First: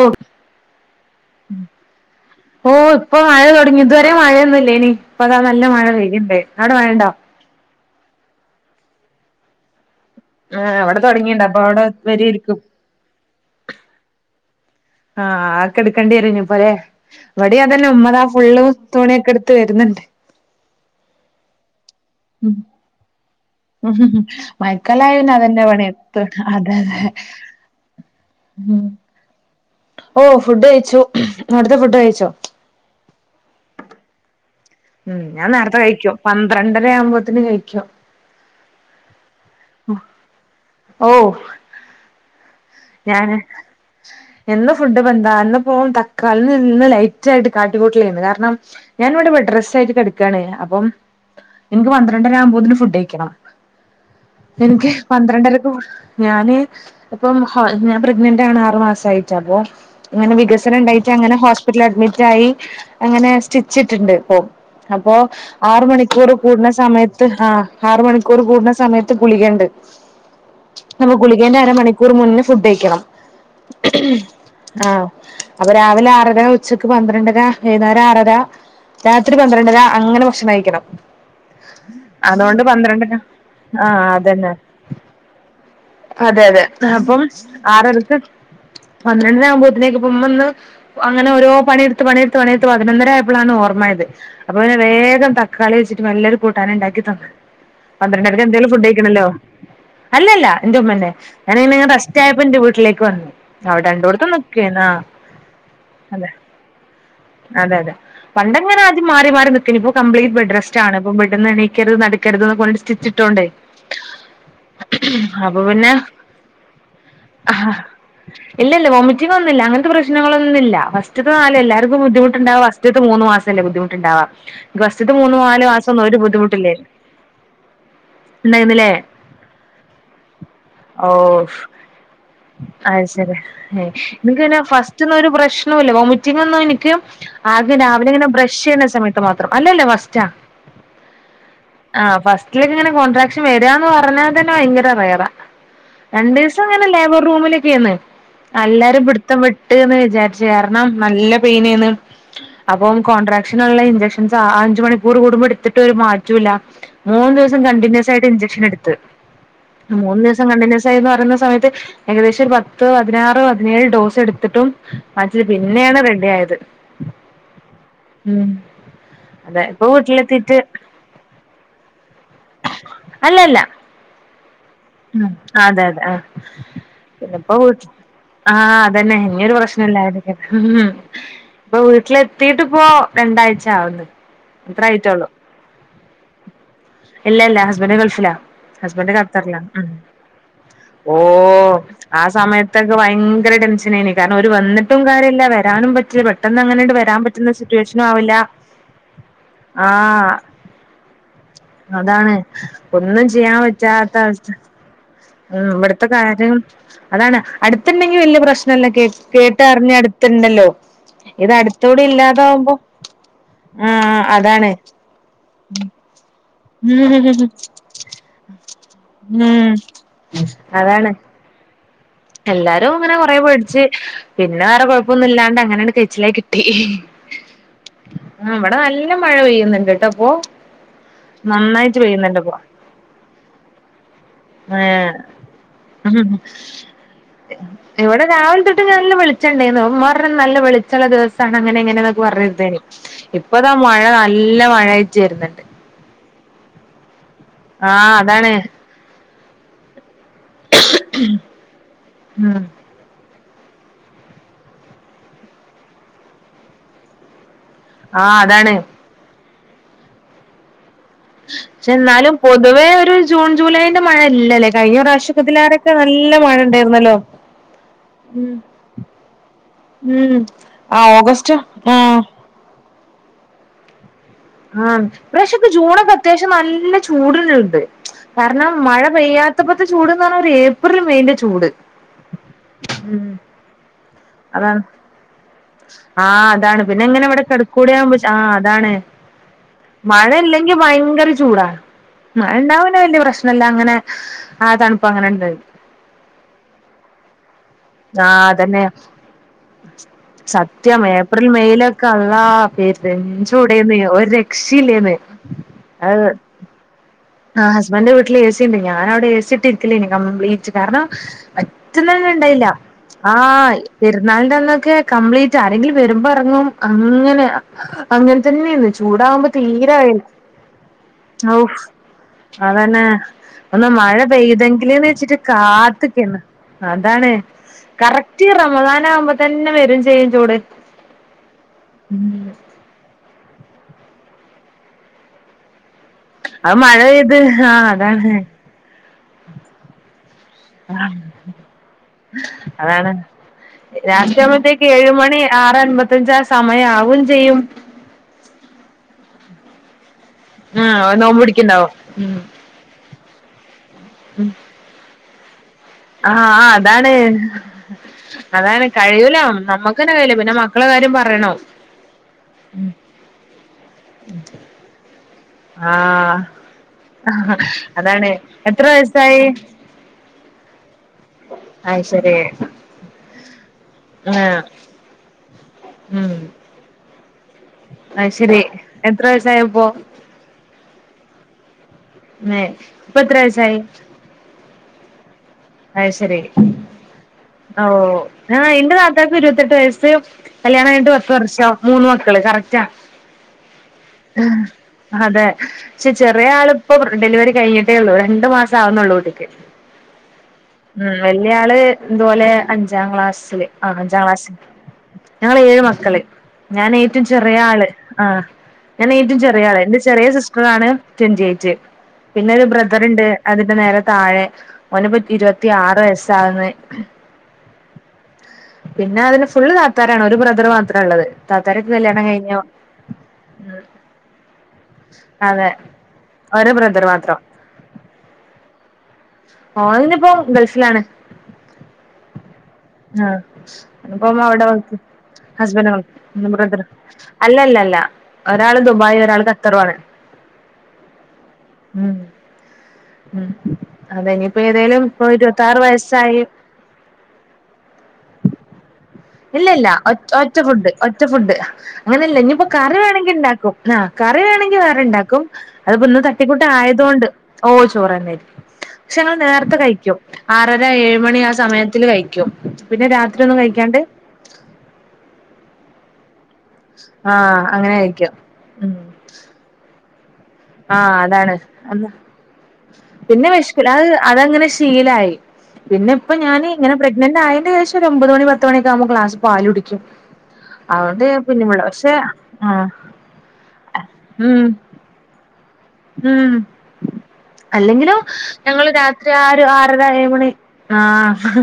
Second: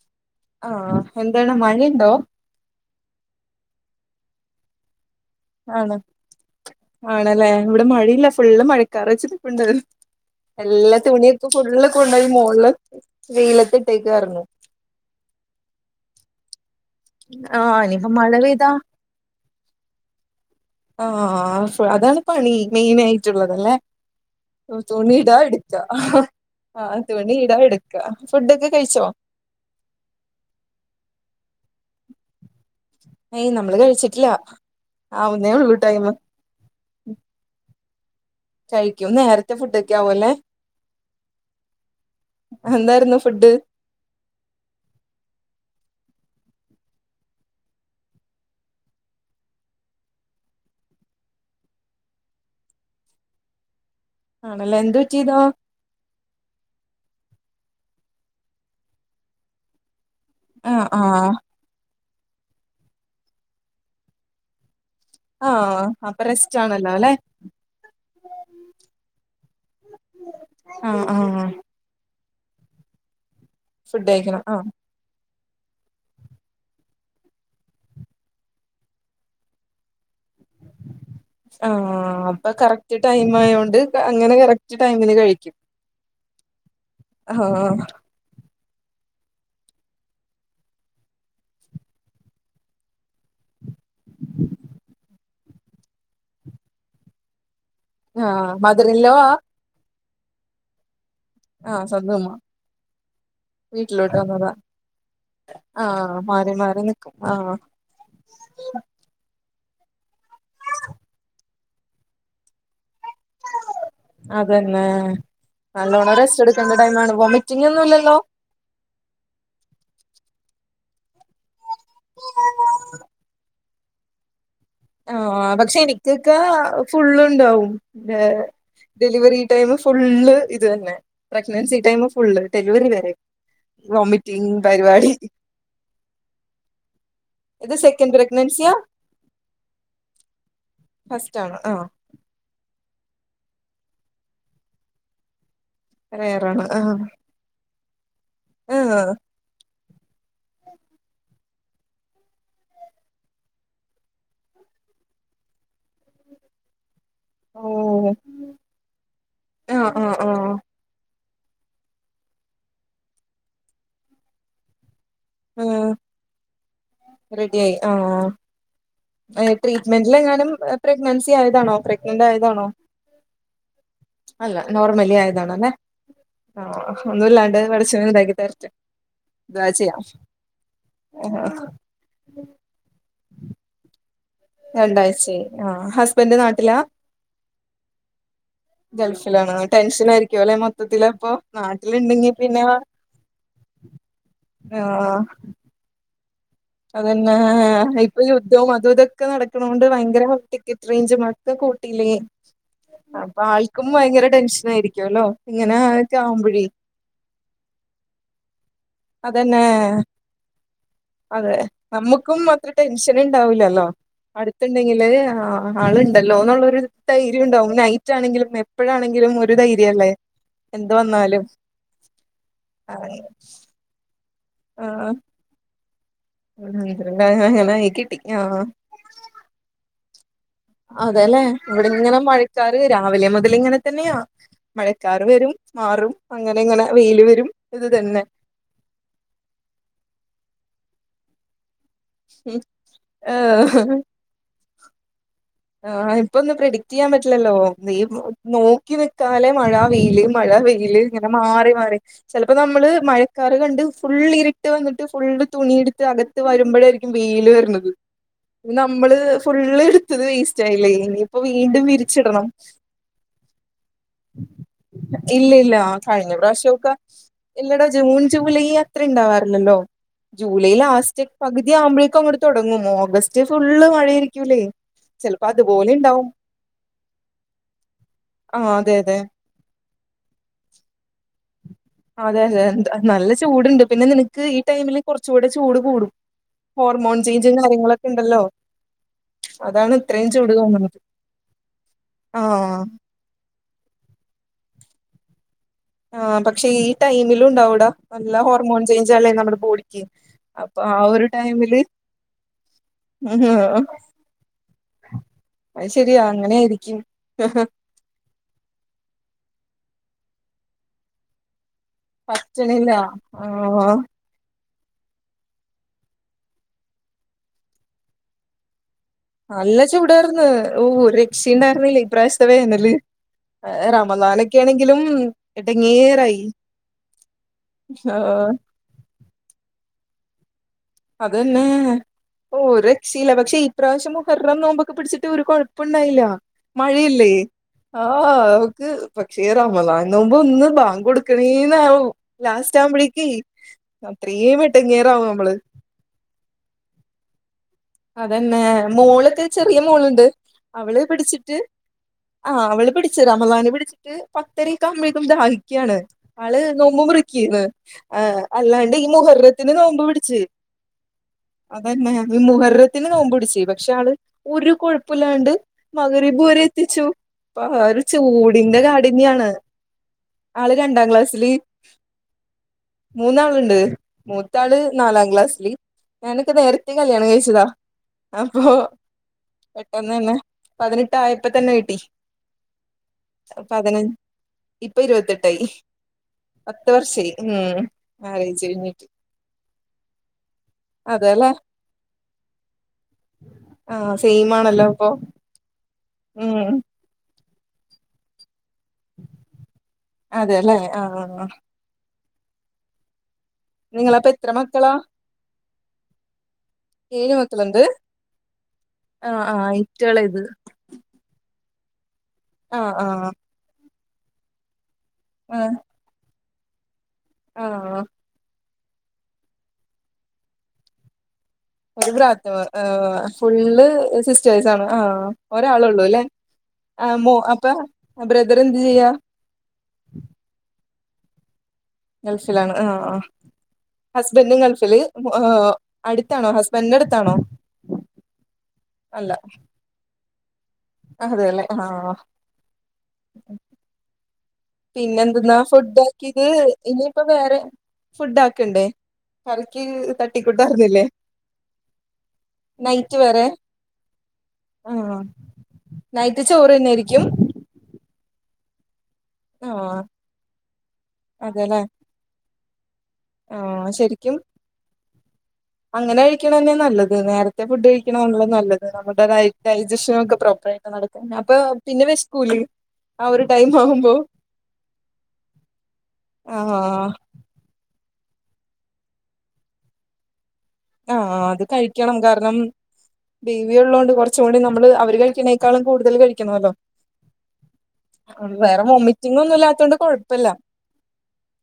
ഓ ട് ആഹ് എന്താണ് മഴയ്ണ്ടോ ഓ ഇപ്പൊ മഴ തൊടങ്ങി ഇതുവരെ മഴെന്നുല്ലേയ്നി ഇപ്പതാ നല്ല മഴ പെയ്യ്ണ്ട് അവ്ടെ മഴണ്ടോ ഇവ്ടെ മഴയില്ല ഫുള്ള് മഴക്കാറ് വെച്ചിരിപ്പുണ്ട് ആഹ് എല്ല അവിടെ തുടങ്ങിണ്ട് തുണിയൊക്കെ അപ്പൊ അവിടെ ഫുള്ള് കൊണ്ടോയി വരേരിക്കും മോൾള് വെയിലത്തിട്ടേക്കുവാറ്ന്നു ആഹ് അഹൊക്കെ ഇട്ക്കെണ്ട്യെരും ഇഞ്പ്പല്ലെ ഇവടിം ആഹ് അതെന്നെ ഇനിയിപ്പോ ഉമ്മതാ മഴ ഫുള്ള് തുണിയൊക്കെ ഇട്ത്ത് വെര്ന്ന്ണ്ട് ആഹ് ആഹ് ആഹ് ഫ് അതാണ് പണി ഉം മെയ്നായ് റ്റ്ള്ളതല്ലേ അഹ് മഴക്കാലായ തുണി പിന്നെ ഇടാ അതന്നെ ഇട്ക്കാ പണി എത്തും അതെ ആഹ് അതെ തുണി ഇടാ ഇട് ക്കാ ഫുഡൊക്കെ ഉം കഴിച്ചോ ഓ ഫുഡ് കഴിച്ചു അവ്ട്ത്തെ ഫുഡ് കഴിച്ചോ ഏയ് നമ്മള് കഴിച്ചിട്ടില്ല ഉം ഞാൻ ആവുന്നേ ഉള്ളൂ നേരത്തെ ടൈമ് കഴിക്കും പന്ത്രെണ്ടര ആവുമ്പോത്തിന് കഴിക്കും കഴിക്കും നേരത്തെ ഫുഡൊക്കെയാവു അല്ലെ ഓ ഞാന് ഇന്നും ഫുഡ് പ്പഎന്താ ഇന്ന്പ്പോ തക്കാള് ഇന്ന് ഇന്ന് ലൈറ്റ് ആയിട്ട് കാട്ടി കൂട്ടലേയ്ന്ന് കാരണം ഞാൻ ഇവടെ ബെഡ്റെസ്റ്റായിട്ട് കെട്ക്കാണ് അപ്പം ഇൻക്ക് പന്ത്രണ്ടര ആവുമ്പോത്തിന് ഫുഡ് കഴിക്കണം ആണല്ലേ ഇൻക്ക് എന്ത് പറ്റിയതാ പന്ത്രണ്ടരക്ക് ഫു ഞാന് ഇപ്പം ഞാൻ ഹോ ഞാൻ പ്രഗ്നന്റ് ആണ് ആറ് മാസയിട്ട് അപ്പൊ ഇങ്ങനെ വികസനം ആഹ് ഇണ്ടായിറ്റ് ആഹ് അങ്ങനെ ഹോസ്പിറ്റൽല് അഡ്മിറ്റ് ആയി അങ്ങനെ സ്റ്റിച്ചിട്ട്ട്ട്ണ്ട് ഇപ്പൊ അപ്പൊ ആറ് ആഹ് അപ്പൊ മണിക്കൂറ് റെസ്റ്റ് കൂട്ണ ആണല്ലോ അല്ലെ സമയത്ത് ആഹ് ആറ് മണിക്കൂറ് കൂട്ണ സമയത്ത് ഗുളികണ്ട് ആഹ് അപ്പ ആഹ് ഗുളികേന്റെ അരമണിക്കൂർ മുന്നെ ഫുഡ് കഴിക്കണം ഫുഡ് കഴിക്കണം ആഹ് അപ്പൊ രാവിലെ ആറര ഉച്ചക്ക് പന്ത്രണ്ടര വെയ്ന്നാരം ആറര രാത്രി പന്ത്രണ്ടര അങ്ങനെ ഭക്ഷണം കഴിക്കണം ആഹ് അപ്പൊ അതുകൊണ്ട് കറക്റ്റ് പന്ത്രണ്ടര ടൈം ആയോണ്ട് ആഹ് അങ്ങനെ അതന്നെ കറക്റ്റ് ടൈമിന് കഴിക്കും അതെ അതെ അപ്പം ആഹ് ആറരക്ക് പന്ത്രണ്ടണി ആവുമ്പോത്തിനേക്ക് ഇപ്പൊ ഉമ്മ ഇന്ന് അങ്ങനെഓരോ പണി ഇട്ത്ത് പണിഇട്ത്ത് പണിഇട്ത്ത് പതിനൊരയപ്പളാണ് ഓർമ്മായത് ത് അപ്പൊ പിന്നെ വേഗം തക്കാളി വെച്ചിട്ട് നല്ലൊരു കൂട്ടാന് ഇണ്ടാക്കി തന്ന് പന്ത്രണ്ടരക്ക് ആഹ് എന്തേലും ഫുഡ് മദറിൻലോ കഴിക്കണല്ലോ ആ അല്ല അല്ല ഇൻ്റെ ഉമ്മന്നെ ആഹ് ഞാനയ്ന് റെസ് സ്വന്തം ഉമ്മ റ്റായപ്പ ന്റെ വീട്ടിലേക്ക് വന്ന് അവിടെ വീട്ടിലോട്ട് രണ്ടോട്ത്തും വന്നതാ നിക്കേയ്ന്ന് ആഹ് ആഹ് അതെ മാറി മാറി നിക്കും ആഹ് അതെ അതെ പണ്ടങ്ങനെ ആദ്യം മാറി മാറി നിക്കേയ്നു ഇപ്പം കംപ്ലീറ്റ് ബെഡ്റെസ്റ്റാണ് പ്പൊ ബെഡ്ഡ്ന്ന് എണീക്കര്ത് നടക്കര്ത് ന്നൊക്കെ പർഞ്ഞ്ട്ട് സ്റ്റിച്ചി ട്ടോണ്ടേ അപ്പൊ പിന്നെ ഇപ്പൊ ഇവ്ടെ അയ്ന്നാണ് വൊമിറ്റിങ് ആഹ് ഒന്നും ഇല്ലല്ലോ ഇല്ലല്ല വൊമിറ്റിങ് ഒന്നുല്ല അങ്ങൻത്തെ പ്രശ്നങ്ങളൊന്നുല്ല ഫസ്റ്റ്ത്തെ നാല് എല്ലാവർക്കും ബുദ്ധിമുട്ട് ഇണ്ടാവാ ഫസ്റ്റ്ത്തെ മൂന്ന് മാസ് സല്ലെ ബുദ്ധിമുട്ട്ഇണ്ടാവാ ആഹ് പക്ഷെ എനിക്കെക്കേ ഫുള്ള് ഇണ്ടാവും രെ ഇണ്ടായിരുന്നില്ലേ ഡെലിവറി ടൈമ് ഫുള്ള് ഇത് തന്നെ പ്രഗ്നൻസി ടൈമ് ഫുള്ള് ഡെലിവറി അഹ് വരെ ശരി ഉം ഇൻക്ക് വൊമിറ്റിംഗ് പിന്നെ പരിപാടി ഫസ്റ്റൊന്നും ഒരു പ്രശ്നോല്ല വൊമിറ്റിംഗ് ഒന്നും എനിക്ക് ഇത് ആകെ സെക്കൻഡ് രാവിലെങ്ങനെ ബ്രഷ് പ്രഗ്നൻസിയാ ചെയ്യണ സമയത്ത് മാത്രം അല്ലല്ല ഫസ്റ്റാ ഫസ്റ്റ് ആണ് ആ ആ ഫസ്റ്റിലിങ്ങനെ കോട്രാക്ഷൻ വരാന്ന് പറഞ്ഞാൽ തന്നെ ഭയങ്കര റെയറാ റെയറാണത് ഞ്ഞാന്ന് ലേബർ റൂമ് ലൊക്കെയ്ന്ന് ആഹ് എല്ലാരും പ്ട് പ്ട്ത്തം വിട്ട്ന്ന് വിചാരിച്ചു കാരണം നല്ല പെയിനേന്ന് അപ്പം കോൺട്രാക്ഷന്ള്ള ഇഞ്ചക്ഷൻസ് ആ അഞ്ച് മണിക്കൂർ കൂടുമ്പോ എടുത്തിട്ട് ഓര് മാറ്റൂല്ല മൂന്ന് ദിവസം കണ്ടിന്യൂസ് ഓഹ് ആയിട്ട് ഇഞ്ചക്ഷൻ എടുത്ത് ആഹ് ആഹ് മൂന്ന് ദിവസം ആഹ് കണ്ടിന്യൂസ് ആയിന്ന് പറഞ്ഞാ സമയത്ത് ഏകദേശം ഒരു പത്ത് പതിനാറ് പതിനേഴ് ഡോസ് എടുത്തിട്ടും മറ്റത് ആഹ് പിന്നേണ് റെഡി ആയത് ഉം ഏ അതെ ഇപ്പൊ ട്രീറ്റ്മെന്റ്ലെങ്ങാനും വീട്ടിലെത്തിട്ട് പ്രെഗ് നൻസി ആയതാണോ പ്രഗ്നന്റ് ആയതാണോ അല്ലല്ല അല്ല നോർമലി ഉം ആയതാണല്ലേ അതെ അതെ ആ ആഹ് പിന്നെ പ്പോ ഒന്നുല്ലാണ്ട് വീട്ട്ല് പടച്ചോൻ ഇതാക്കി ആ തരട്ടെ അതന്നെ ഇഞ്ഞിരു ദുആ പ്രശ്നം ചെയ്യാം ഇല്ലാതിരിയ്ക്കട്ടെ [unintelligible] ഇപ്പൊ വീട്ടിലെത്തീട്ട് പപ്പോ രണ്ടാഴ്ച ആവുന്ന് അത്ര ആയിട്ടേള്ളൂ രണ്ടാഴ്ചയായി ആഹ് ഹസ്ബൻഡ് നാട്ടിലാ ഇല്ല ഇല്ല ഹസ്ബന്റ് ഗൾഫിലാ ഹസ്ബന്റ് ഗൾഫിലാണ് ഖത്തറിലാ ഉം ടെൻഷൻ ആയിരിക്കും അല്ലെ മൊത്തത്തില് ഓ അപ്പൊ ആ നാട്ടിലുണ്ടെങ്കി പിന്നെ സമയത്തൊക്കെ ഭയങ്കര ടെൻഷനേനി കാര്ണം ഓര് വന്നിട്ടും ആഹ് കാര്യല്ല വരാനും പറ്റൂലല്ലോ അതന്നെ ഇപ്പൊ യുദ്ധവും അതും ഇതൊക്കെ നടക്ക്ണോണ്ട് ഭയങ്കര ആഹ് ടിക്കറ്റ് റേഞ്ചുമാണ് ഒക്കെ കൂട്ടിയില്ലേ അതാണ് ഒന്നും അപ്പൊ ചെയ്യാൻ ആൾക്കും പറ്റാത്ത ഭയങ്കര അവസ്ഥ ടെൻഷൻ ആയിരിക്ക്യല്ലോ ഓ ഉം ഇങ്ങനെ ഇവിടുത്തെ ഓക്കെ കാര്യം ആവുമ്പഴേ അതാണ് അടുത്ത്ണ്ടെങ്കി വല്യ പ്രശ്നല്ല കേ അതന്നെ കേട്ടറിഞ്ഞ് അടുത്ത്ണ്ടല്ലോ അതെ നമ്മുക്കും അത്ര ടെൻഷൻ ഉണ്ടാവൂലല്ലോ ആഹ് അതാണ് അടുത്തുണ്ടെങ്കില് ആ ആ ആളുണ്ടല്ലോന്നുള്ളൊരു ഉം ധൈര്യം ഉണ്ടാവും നൈറ്റാണെങ്കിലും എപ്പോഴാണെങ്കിലും ങ്കിലും ഒരു ധൈര്യ അല്ലേ എന്ത് അതാണ് വന്നാലും എല്ലാരും അങ്ങനെ കൊറേ പേഠിച്ച് പിന്നെ വേറെ ആഹ് കുഴപ്പൊന്നുല്ലാണ്ടെ അങ്ങനെണ്ട് കയ്ച്ചിലായി കിട്ട് ആഹ് [unintelligible] [unintelligible] മഴ പെയ്യുന്നുണ്ട് ട്ടോ പ്പോ അതെ ലേ ഇവടെങ്ങനെ മഴക്കാറ് രാവിലെ മുതല് ഇങ്ങനെ തന്നെയാ മഴക്കാറ് ഏഹ് വെരും മാറും അങ്ങനെ ഇങ്ങനെ വെയില് വെ ഇവ്ടെ രാവിലെ തൊട്ട് നല്ല വെളിച്ചണ്ടേയ്ന്നു അപ്പം ഇമ്മ പർഞ്ഞു നല്ല വെളിച്ചള്ള ദിവസാണ് അങ്ങനെ ഇങ്ങനെ ന്നൊക് പർഞ്ഞതേയ്നി ഏഹ് ഇപ്പതാ മഴ നല്ല മഴായ്റ്റ് വെര്ന്ന്‌ണ്ട്. ആ ഇപ്പൊന്നും പ്രെഡിക്ട് ചെയ്യാം പറ്റില്ലല്ലോ നീ ആഹ് അതാണ് നോക്കി നിക്കാലെ മഴ വെയില് മഴ വെയില് ഇങ്ങനെ മാറി മാറി ചെലപ്പോ ഉം ന്നമ്മള് മഴ ക്കാറ് കണ്ട് ഫുള്ള് ഇരിട്ട് വന്നിട്ട് ഫുള്ള് തുണി എടുത്ത് അകത്ത് വരുമ്പഴാരിക്കും വെയില് വെര്ണത്. ആ അതാണ്. നമ്മള് ഫുള്ള് ഇട്ത്തത് വേസ്റ്റ് ആയില്ലേ ഇനി നീ പക്ഷെ ന്നാലും പൊതുവേ ഒരു ജൂൺ ജൂലൈ യിന്റെ മഴ ഇല്ല ലേ കഴിഞ്ഞ പ്രാവശ്യ ഇല്ല ഇല്ല പ്പതിലാറെ ക്കെ നല്ല കഴിഞ്ഞ മഴ പ്രാവശ്യൊക്കെ ണ്ടായിര്ന്നല്ലോ. ഇല്ലടാ ജൂൺ ജൂലൈ അത്രണ്ടാവാറില്ലല്ലോ ഉം ജൂലൈ ആഹ് ലാസ്റ്റ് ഓഗസ്റ്റ് പകുതി ആവുമ്പോഴേക്കും ആഹ് അങ്ങ്ട് തൊടങ്ങും ഓഗസ്റ്റ് ഫുള്ള് മഴേയിരിക്കും ലേ. ആ ഇപ്രാവശ്യക്കൊ ജൂണൊക്കെ അത്യാവശ്യം നല്ല ചൂടിനുണ്ട് ആഹ് കാര്ണം അതെ അതെ മഴ പെയ്യാത്ത എത്തപ്പത്തെ ചൂട്ന്ന്‌ പറഞ്ഞാ ഒര് ഏപ്രിൽ മെയിന്റെ ചൂട്. അതെ അതെ ഉം നല്ല ചൂടുണ്ട് പിന്നെ ന്നിനക്ക് ഈ അതാണ് ടൈമില് കൊറചൂടെ ചൂട് കൂടും. ആഹ് അതാണ് പിന്നെ ഹോർമോൺ ഇങ്ങനെ ഇവ്ടെ ചേഞ്ചും കാര്യങ്ങളൊക്കെ കെടക്കൂടെയാവുമ്പോ ആ ഉണ്ടല്ലോ അതാണ്. അതാണ് ഇത്രയും മഴ ചൂട് ഇല്ലെങ്കി തോന്നുന്നത് ഭയങ്കര ചൂടാ മഴ ഇണ്ടായ ആഹ് പിന്നെ വെല്യ പ്രശ് ല്ലാ അങ്ങനെ ആ തണുപ്പ അങ്ങനെ ഇണ്ട് ആഹ് പക്ഷെ ഈ ടൈമിലും ഉണ്ടാവെടാ ആഹ് അതന്നെ അപ്പൊ ആ സത്യം ഒരു ഏപ്രിൽ ടൈമില് മെയിലൊക്കെ അള്ളാ പെരും രൂം ചൂടെന്ന് ഒരു രക്ഷീല്ലേന്ന്. അത് ശരിയാ അങ്ങനെയായിരിക്കും. ഇമ്മാന്റെ വീട്ടില് എ സി ണ്ട് ഞാനവടെ എ സി ഇട്ട് ഇരിക്കലേയ്നി കംപ്ലീറ്റ് കാരണം പറ്റുന്നെന്ണ്ടെയ്ല. പറ്റണില്ല ആഹ് പെര് ന്നാളിന്റെ അന്നൊക്കെ കംപ്ലീറ്റ് ആരെങ്കിലും വരുമ്പോ എറങ്ങും അങ്ങനെ അങ്ങനെ തന്നെയ്ന്ന്. ചൂടകുമ്പോ നല്ല തീരേ വെയ്‌ ചൂടാർന്ന് ഓ ഒരു രക്ഷയും ഔ ഉണ്ടായിരുന്നില്ല ഇപ്രാവശ്യത്തെ വേനല് അതന്നെ ആ, ഒന്ന് മഴ റമദാനൊക്കെ ആണെങ്കിലും പെയ്തെങ്കില്ന്ന് വെച്ചിട്ട് കാത്ത്ക്കേന്ന് എടങ്ങേറായി അതാണ് കറക്റ്റ് ആഹ് റമദാന് ആവുമ്പ തന്നെ വെരും ചെയ്യും ചൂട്. അതന്നെ ഓര് ശില പക്ഷേ ഈ പ്രാവശ്യം മുഹറം നോമ്പൊക്കെ പിടിച്ചിട്ട് ഒരു കൊഴപ്പൊണ്ടായില്ല. അത് മഴ മഴയില്ലേ പെയ്ത് അതാണ് ആഹ് നമുക്ക് പക്ഷേ റമളാൻ നോമ്പ് ഒന്ന്. ബാങ്കൊടുക്കണേന്നാവും ലാസ്റ്റ് അതാണ് ആവുമ്പയേക്കേ ലാസ്റ്റ് ആവുമ്പഴത്തേക്ക് ഏഴുമണി ആറ് അൻമ്പത്തഞ്ചാ ആ സമയാവും ചെയ്യും അതന്നെ മോളൊക്ക് ചെറിയ മോള്ണ്ട്. അവള് ആഹ് നോമ്പ് പിടിച്ചിട്ട് പിടിക്ക്ണ്ടാവും ആഹ് അവള് പിടി ച്ച് റമളാന്ന്‌ പിടിച്ചിട്ട് പത്തരെക്കെ ആവുമ്പയെക്കും ദാഹിക്ക് ആണ്. ആഹ് ആള് ആഹ് നോമ്പ് അതാണ് മുറിക്കീന്ന് അതാണ് അല്ലാണ്ട് ഈ കഴിയൂല മുഹറത്തിന് നോമ്പ് നമ്മക്കന്നെ കഴിയൂല പിടിച്ച് പിന്നെ മക്കളെ കാര്യം പറയണോ. തന്നെ ഈ മുഹറത്തിന് നോമ്പ് പിടിച്ച് പക്ഷെ ആള് ഒരു കൊഴപ്പൊല്ലാണ്ട്. ആഹ് മഗ്രിബ് വരെ എത്തിച്ചു പ ഒരു അതാണ് ചൂടിന്റെ എത്ര വയസ്സായി കാഠിന്യാണ്. ആള് രണ്ടാം ക്ലാസില് അയ്ശരി മൂന്നാള്ണ്ട് ആഹ് മൂത്താള് നാലാം ക്ലാസ്സില് ഉം ഞാനൊക്കെ നേരത്തെ കല്യാണം കഴിച്ചതാ. അത് അപ്പൊ ശരി എത്ര വയസായപ്പോ പെട്ടെന്ന് തന്നെ പതിനെട്ട് ആയപ്പോ തന്നെ കെട്ടി മേ ഇപ്പൊത്ര വയസായി ഇപ്പൊ ഇരുപത്തെട്ടായി അയ് ശരി പർ ശരി ഉം ഓ മാരേജ് ആഹ് ഇന്റെ കഴിഞ്ഞിട്ട് താത്താക്കും ഇരുപത്തെട്ട് വയസ് കല്യാണം കഴിട്ട് പത്ത് അതെല്ലേ വർഷം മൂന്ന് മക്കള് കറക്റ്റാ ആ സെയിം ആണല്ലോ അപ്പൊ അതെ ക്ഷെ ചെറിയ ഉം ആളിപ്പോ ഡെലിവറി കഴിഞ്ഞിട്ടേ ഉള്ളൂ രണ്ടു മാസം ആവുന്നുള്ളൂ കുട്ടിക്ക്. അതെല്ലേ ആ ഉ വല്യാള് ഇതുപോലെ അഞ്ചാം ക്ലാസ്സില് നിങ്ങളപ്പ എത്ര മക്കള ഞങ്ങങ്ങള് ഏഴ് മക്കള് ഞാൻ ഏറ്റവും ഏഴ് ചെറിയ മക്കളുണ്ട് ആള് ആഹ് ഞാൻ ആ ഏറ്റവും ആ ചെറിയ ആള എന്റെ ചെറിയ ഇറ്റളേത് സിസ്റ്ററാണ് ചിൻ ചോയ്ച്ചേ പിന്നെ ഒരു ബ്രദറുണ്ട് ആഹ് അതിന്റെ നേരെ താഴെ അവനെ പതി ത്തി ആറ് വയസ്സാവുന്ന് ആന്നോ പിന്നെ അതിന് ഫുള്ള് താത്താരാണ് ഒരു ബ്രദർ മാത്രം ഉള്ളത് താത്താരൊക്കെ ഒരു കല്യാണം കഴിഞ്ഞു [unintelligible] ഏഹ് ഉം ഫുള്ള് സിസ്റ്റേഴ്സാ ആണ് ആ അതെ ഒരാളെ ഒള്ളു അല്ലെ ഒരു ബ്രദർ ആഹ് മോ മാത്രം അപ്പ ബ്രദർ എന്ത് ചെയ്യാ ഓന് ഇനിപ്പോ ഗൾഫിലാണ് ആഹ് ഓൻ ഇപ്പെ ഹസ്ബൻഡും അവിടെ ഹോസ്പി ഗൾഫില് ഹസ്ബൻഡോ അടുത്താണോ ബ്രദർ ഹസ്ബൻഡിന്റെ അടുത്താണോ അല്ലല്ലല്ല ഒരാള് ദുബായി അല്ല ഒരാൾ ഖത്തറു ആണ് അതെല്ലേ ആഹ് ഉം ഉം അതെ ഇനിയിപ്പോ ഏതെലും ഇന്നാ ആ ഫുഡ് ആക്കിയത് ഇനിയിപ്പോ വേറെ ഫുഡ് ആക്കണ്ടേ ഇല്ല കറിക്ക് ഇല്ല ഒ ഒറ്റ ഫുഡ് തട്ടിക്കൂട്ടാർന്നില്ലേ ഒറ്റ ഫുഡ് അങ്ങനെയല്ല ഇനിയിപ്പോ കറി നൈറ്റ് വേണമെങ്കി വരെ ഇണ്ടാക്കും ആ കറി വേണെങ്കിൽ വേറെ ആഹ് ഇണ്ടാക്കും അത് ഇപ്പം ഇന്ന് നൈറ്റ് തട്ടിക്കൂട്ട് ചോറ് തന്നെയായിരിക്കും ആയതോണ്ട് ഓഹ് ചോറന്നേയിരിക്കും പക്ഷെ ഞങ്ങൾ നേരത്തെ ആഹ് കഴിക്കും ആറര ഏഴ മണി ആ സമയത്തില് കഴിക്കും പിന്നെ രാത്രി ഒന്നും ആന് കഴിക്കാണ്ട് ശരിക്കും അങ്ങനെ കഴിക്കണം തന്നെ നല്ലത് നേരത്തെ ആഹ് ഫുഡ് അങ്ങനെ കഴിക്കും കഴിക്കണണല്ലോ നല്ലത് ഉം നമ്മുടെ [unintelligible] ആഹ് നടക്കും അതാണ് അപ്പം പിന്നെ വിശക്കൂലേ പിന്നെ വിശക്കു അത് അതങ്ങനെ ശീലായി പിന്നെ ഇപ്പം ഞാന് ആഹ് ഇങ്ങനെ പ്രഗ്നന്റ് ആയതിന്റെ ശേഷം ഒമ്പത് മണി പത്ത് പത്ത് മണിക്കാവുമ്പോ ഒരു ക്ലാസ് പാല് കുടിക്കും അതുകൊണ്ട് ആഹ് അത് പിന്നെവിള പക്ഷെ കഴിക്കണം കാരണം ആ ബേബിയ ഉള്ളതോണ്ട് കുറച്ചുകൂടി ഉം നമ്മള് അവര് കഴിക്കണ ക്കാളും കൂടുതൽ ഉം കഴിക്കണല്ലോ അല്ലെങ്കിലും ഞങ്ങള് രാത്രി വൊമിറ്റിംഗ് ആ ഒന്നും ഒരു ഇല്ലാത്തോണ്ട് ആറര ഏഴ് മണി കുഴപ്പല്ല ആഹ്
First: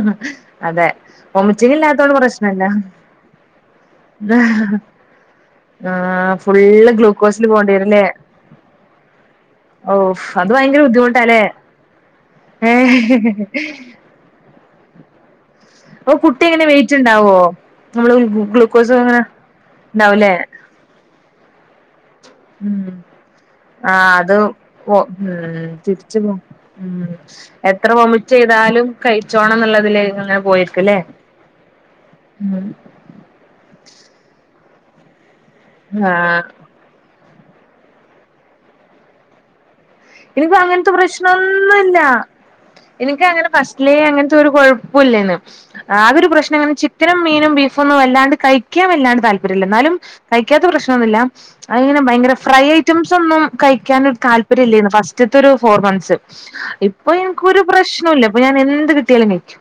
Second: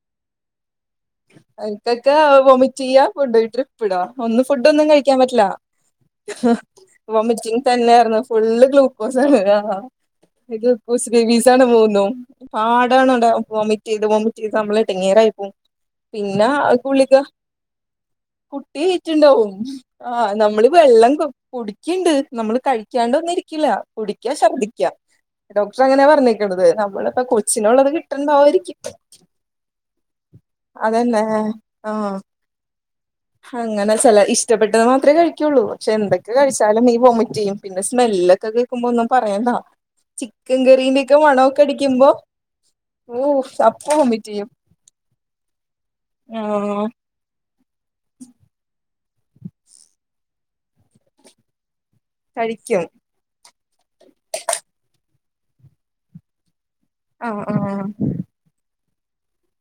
അതെ വൊമിറ്റിംഗ് ഇല്ലാത്തോണ്ട് ക്കൊക്കെ പ്രശ്നല്ല വോമിറ്റ് ചെയ്യാ കൊണ്ടു പേയിട്ട് ഒന്നും ഫുഡ് ഒന്നും കഴിക്കാൻ പറ്റില്ല ആ ഫുള്ള് ഗ്ലൂക്കോസിൽ വോമിറ്റിങ് പോകേണ്ടി വരുംല്ലേ തന്നെയായിരുന്നു ഫുള്ള് ഗ്ലൂക്കോസ് ആണ് ആ ഓ അത് ഭയങ്കര ഗ്ലൂക്കോസ് ബുദ്ധിമുട്ടാല്ലേ ബേബീസ് ആണ് മൂന്നും ഏ പാടണോാ വോമിറ്റ് ചെയ്ത് വോമിറ്റ് ചെയ്ത് നമ്മള എടങ്ങറായി പോവും അപ്പം കുട്ടി എങ്ങനെ വെയിറ്റ് ഉണ്ടാവോ നമ്മള് കുട്ടി ഗ്ലൂക്കോസ് വെയിറ്റ് അങ്ങനെ ഉണ്ടാവും ആഹ് ഉണ്ടാവൂലേ നമ്മള് വെള്ളം കുടിക്കിണ്ട് നമ്മള് കഴിക്കാണ്ട ഇങ്ങനെ ഇരി ആഹ് അത് ഉം ഡോക്ടർ അങ്ങനെ തിരിച്ച് ഉം പറഞ്ഞേക്കണത് നമ്മളിപ്പ എത്ര കൊച്ചിനുള്ളത് വെമിറ്റ കിട്ടണ്ടാവായിരിക്കും ചെയ്താലും കഴിച്ചോണം എന്നുള്ളതിലേ അങ്ങനെ പോയിരിക്കല്ലേ അതന്നെ ആഹ് ഉം അങ്ങനെ ചില ഇഷ്ടപ്പെട്ടത് മാത്രമേ കഴിക്കുള്ളൂ പക്ഷെ എന്തൊക്കെ ആഹ് കഴിച്ചാലും ഈ വോമിറ്റ് ചെയ്യും പിന്നെ സ്മെല്ലൊക്കെ കേൾക്കുമ്പോ ഒന്നും പറയണ്ടാ ഇനിപ്പോ അങ്ങനത്തെ പ്രശ്നം ഒന്നും ഇല്ല എനക്ക് അങ്ങനെ ഓഹ് അപ്പൊ ഫസ്റ്റിലേ വൊമിറ്റ് അങ്ങനത്തെ ചെയ്യും ഒരു കൊഴപ്പല്ലയ്ന്നു ആകെ ഒരു പ്രശ്നം അങ്ങനെ ആഹ് അന്നേരം മീനും ബീഫും ഒന്നും വല്ലാണ്ട് കഴിക്കാൻ വല്ലാണ്ട് താല്പര്യമില്ല ഇന്നാലും കഴിക്കാത്ത പ്രശനൊന്നുമില്ല അങ്ങനെ ഭയങ്കര ഫ്രൈ കഴിക്കും ഐറ്റംസ് ഒന്നും കഴിക്കാനൻ താല്പര്യം ഇല്ലയിരുന്നു ഫസ്റ്റത്തെ ഒരു ഫോർ മന്ത്സ് ഇപ്പൊ ആഹ് എനിക്കരു ആഹ് പ്രശ്നല്ല ഇപ്പൊ ഞാൻ എന്ത് കിട്ടിയാലും കയിക്കും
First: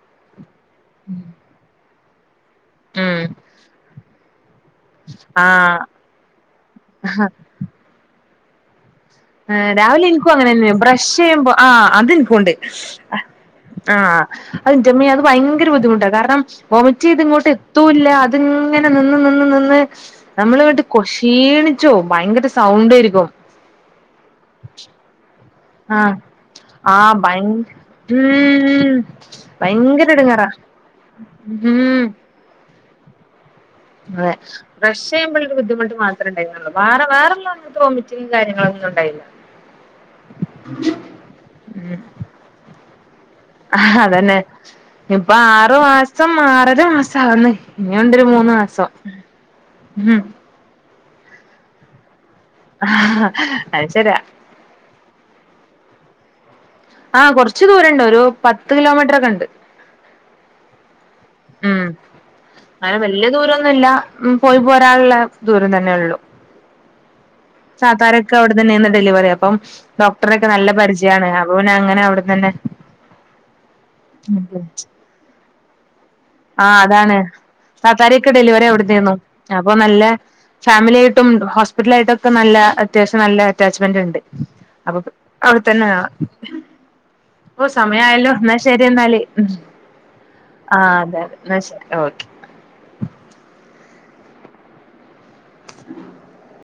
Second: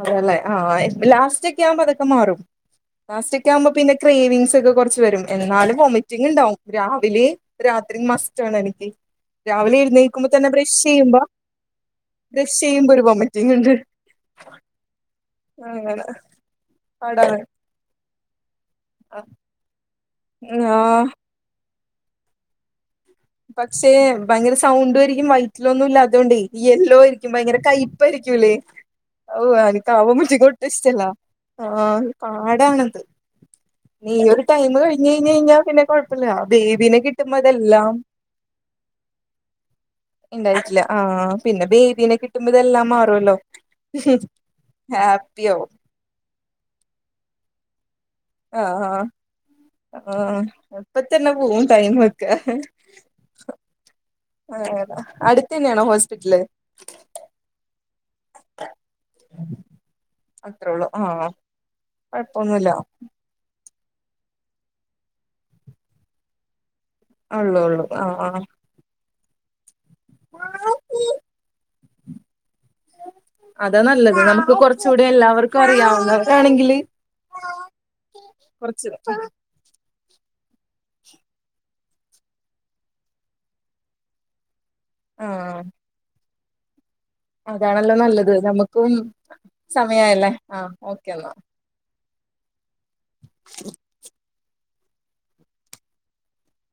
അതെല്ലേ ആഹ് ഇപ്പം ലാസ്റ്റ് ഒക്കെ ആവുമ്പോ അതൊക്കെ മാറും ഉം ലാസ്റ്റക് ആകുമ്പോ പിന്നെ ക്രേവിങ്സ് ഒക്കെ കുറച്ച് വരും എന്നാലും ആഹ് വോമിറ്റിംഗ് ഉണ്ടാവും രാവിലെ രാത്രി മസ്റ്റ്ണ് എനിക്ക് ആഹ് രാവിലെ എനിക്കും അങ്ങനെന്നെ ബ്രഷ് ചെയ്യുമ്പോ ആഹ് അതെനിക്കും ഉണ്ട് ബ്രഷ് ചെയ്യുമ്പോ ഒരു വൊമിറ്റിംഗ് ഉണ്ട് ആഹ് അയിന്റെമ്മേ അത് ഭയങ്കര അങ്ങനെ ബുദ്ധിമുട്ടാണ് കാരണം വോമിറ്റ് ചെയ്ത് പാടാണ് ഇങ്ങോട്ട് എത്തൂല്ല അത് അങ്ങനെ നിന്ന് നിന്ന് നിന്ന് നമ്മള് ഇങ്ങട്ട് കൊ ആഹ് ശീണിച്ചോ ഭയങ്കര സൗണ്ട് ആയിരിക്കും പക്ഷെ ഭയങ്കരം സൗണ്ട് ആരിക്കും വൈ വട്ടൊന്നും ഇല്ല ആഹ് അതുകൊണ്ട് യെല്ലോ ആഹ് ആയിരിക്കുമ്പോ ഭയ ഭയങ്കര കയപ്പായിരിക്കും ഇല്ലേ ഉം ഔ അനക്ക് ഭയങ്കര എടങ്ങേറാ [unintelligible] ഇതിഷ്ടല്ല ആഹ് ഉം ഒര് പാടാണത് ഉം അതെ ഒരു ടൈമ ബ്രഷ് കഴിഞ്ഞ് കഴിഞ്ഞ് ചെയ്യുമ്പൊള്ളൊരു കഴിഞ്ഞാ പിന്നെ ബുദ്ധിമുട്ട് മാത്രേ കൊഴപ്പല്ല ഉണ്ടായിരുന്നുള്ളൂ ബേബിനെ വേറെ കിട്ടുമ്പോ വേറെള്ള അതെല്ലാം [unintelligible] കാര്യങ്ങളൊന്നും ഉണ്ടായില്ല ഉണ്ടായിട്ടില്ല ആ പിന്നെ ഉം ബേബീ നെ കിട്ടുമ്പോ ഇതെല്ലാം മാറൊല്ലോ അതന്നെ ഇപ്പൊ ആറു മാസം ആറര മാസം ആക്ണ് ഇഞ്ഞുണ്ടൊരു മൂ ആഹ് ആഹ് അപ്പ തന്നെ പോവും ടൈമൊക്കെ അത് ശരിയാ ആഹ് ടാ അടുത്തന്നേണോ ഹോസ്പിറ്റല് ആഹ് കൊറച്ച് ദൂരണ്ട് ഒരു പത്ത് കിലോമീറ്റർ ഒക്കെണ്ട് അത്രേ ഉള്ളൂ ആഹ് കൊഴപ്പൊന്നുല്ല വല്ല്യ ദൂരൊന്നുല്ല ഉം പോയി പോരാന്ള്ള ദൂരം തന്നെ ഉള്ളു ഉള്ളൂ ഉള്ളൂ ആഹ് താത്താരൊക്കെ ആഹ് അവിടെ തന്നേന്ന് ഡെലിവറി അപ്പം ഡോക്ടറെക്കെ നല്ല പരിചയാണ് അ അങ്ങനെ അവിട തന്നെ അതാ നല്ലത് നമുക്ക് കൊറച്ച് കൂടി എല്ലാവർക്കും അറിയാവുന്ന ആഹ് അതാണ് താത്താരി ഒക്കെ ഡെലിവറി അവിട തീ കുറച്ച് ർന്നു അപ്പൊ നല്ല ഫാമിലി ആയിട്ടും ഹോസ്പിറ്റലാ യിട്ടൊക്കെ നല്ല അത്യാവശ്യം നല്ല അറ്റാച്ച്മെന്റ്ണ്ട് അപ്പം ആഹ് അവിടെത്തന്നെ ആണ് ഓഹ് അതാണല്ലോ സമയായല്ലോ നല്ലത് എന്നാ ശരി നമുക്കും എന്നാല് ഉം സമയായല്ലേ ഓക്കെ ആഹ് എന്നാ ന്നാ ശരി ഓക്കെ [inaudible] [inaudible]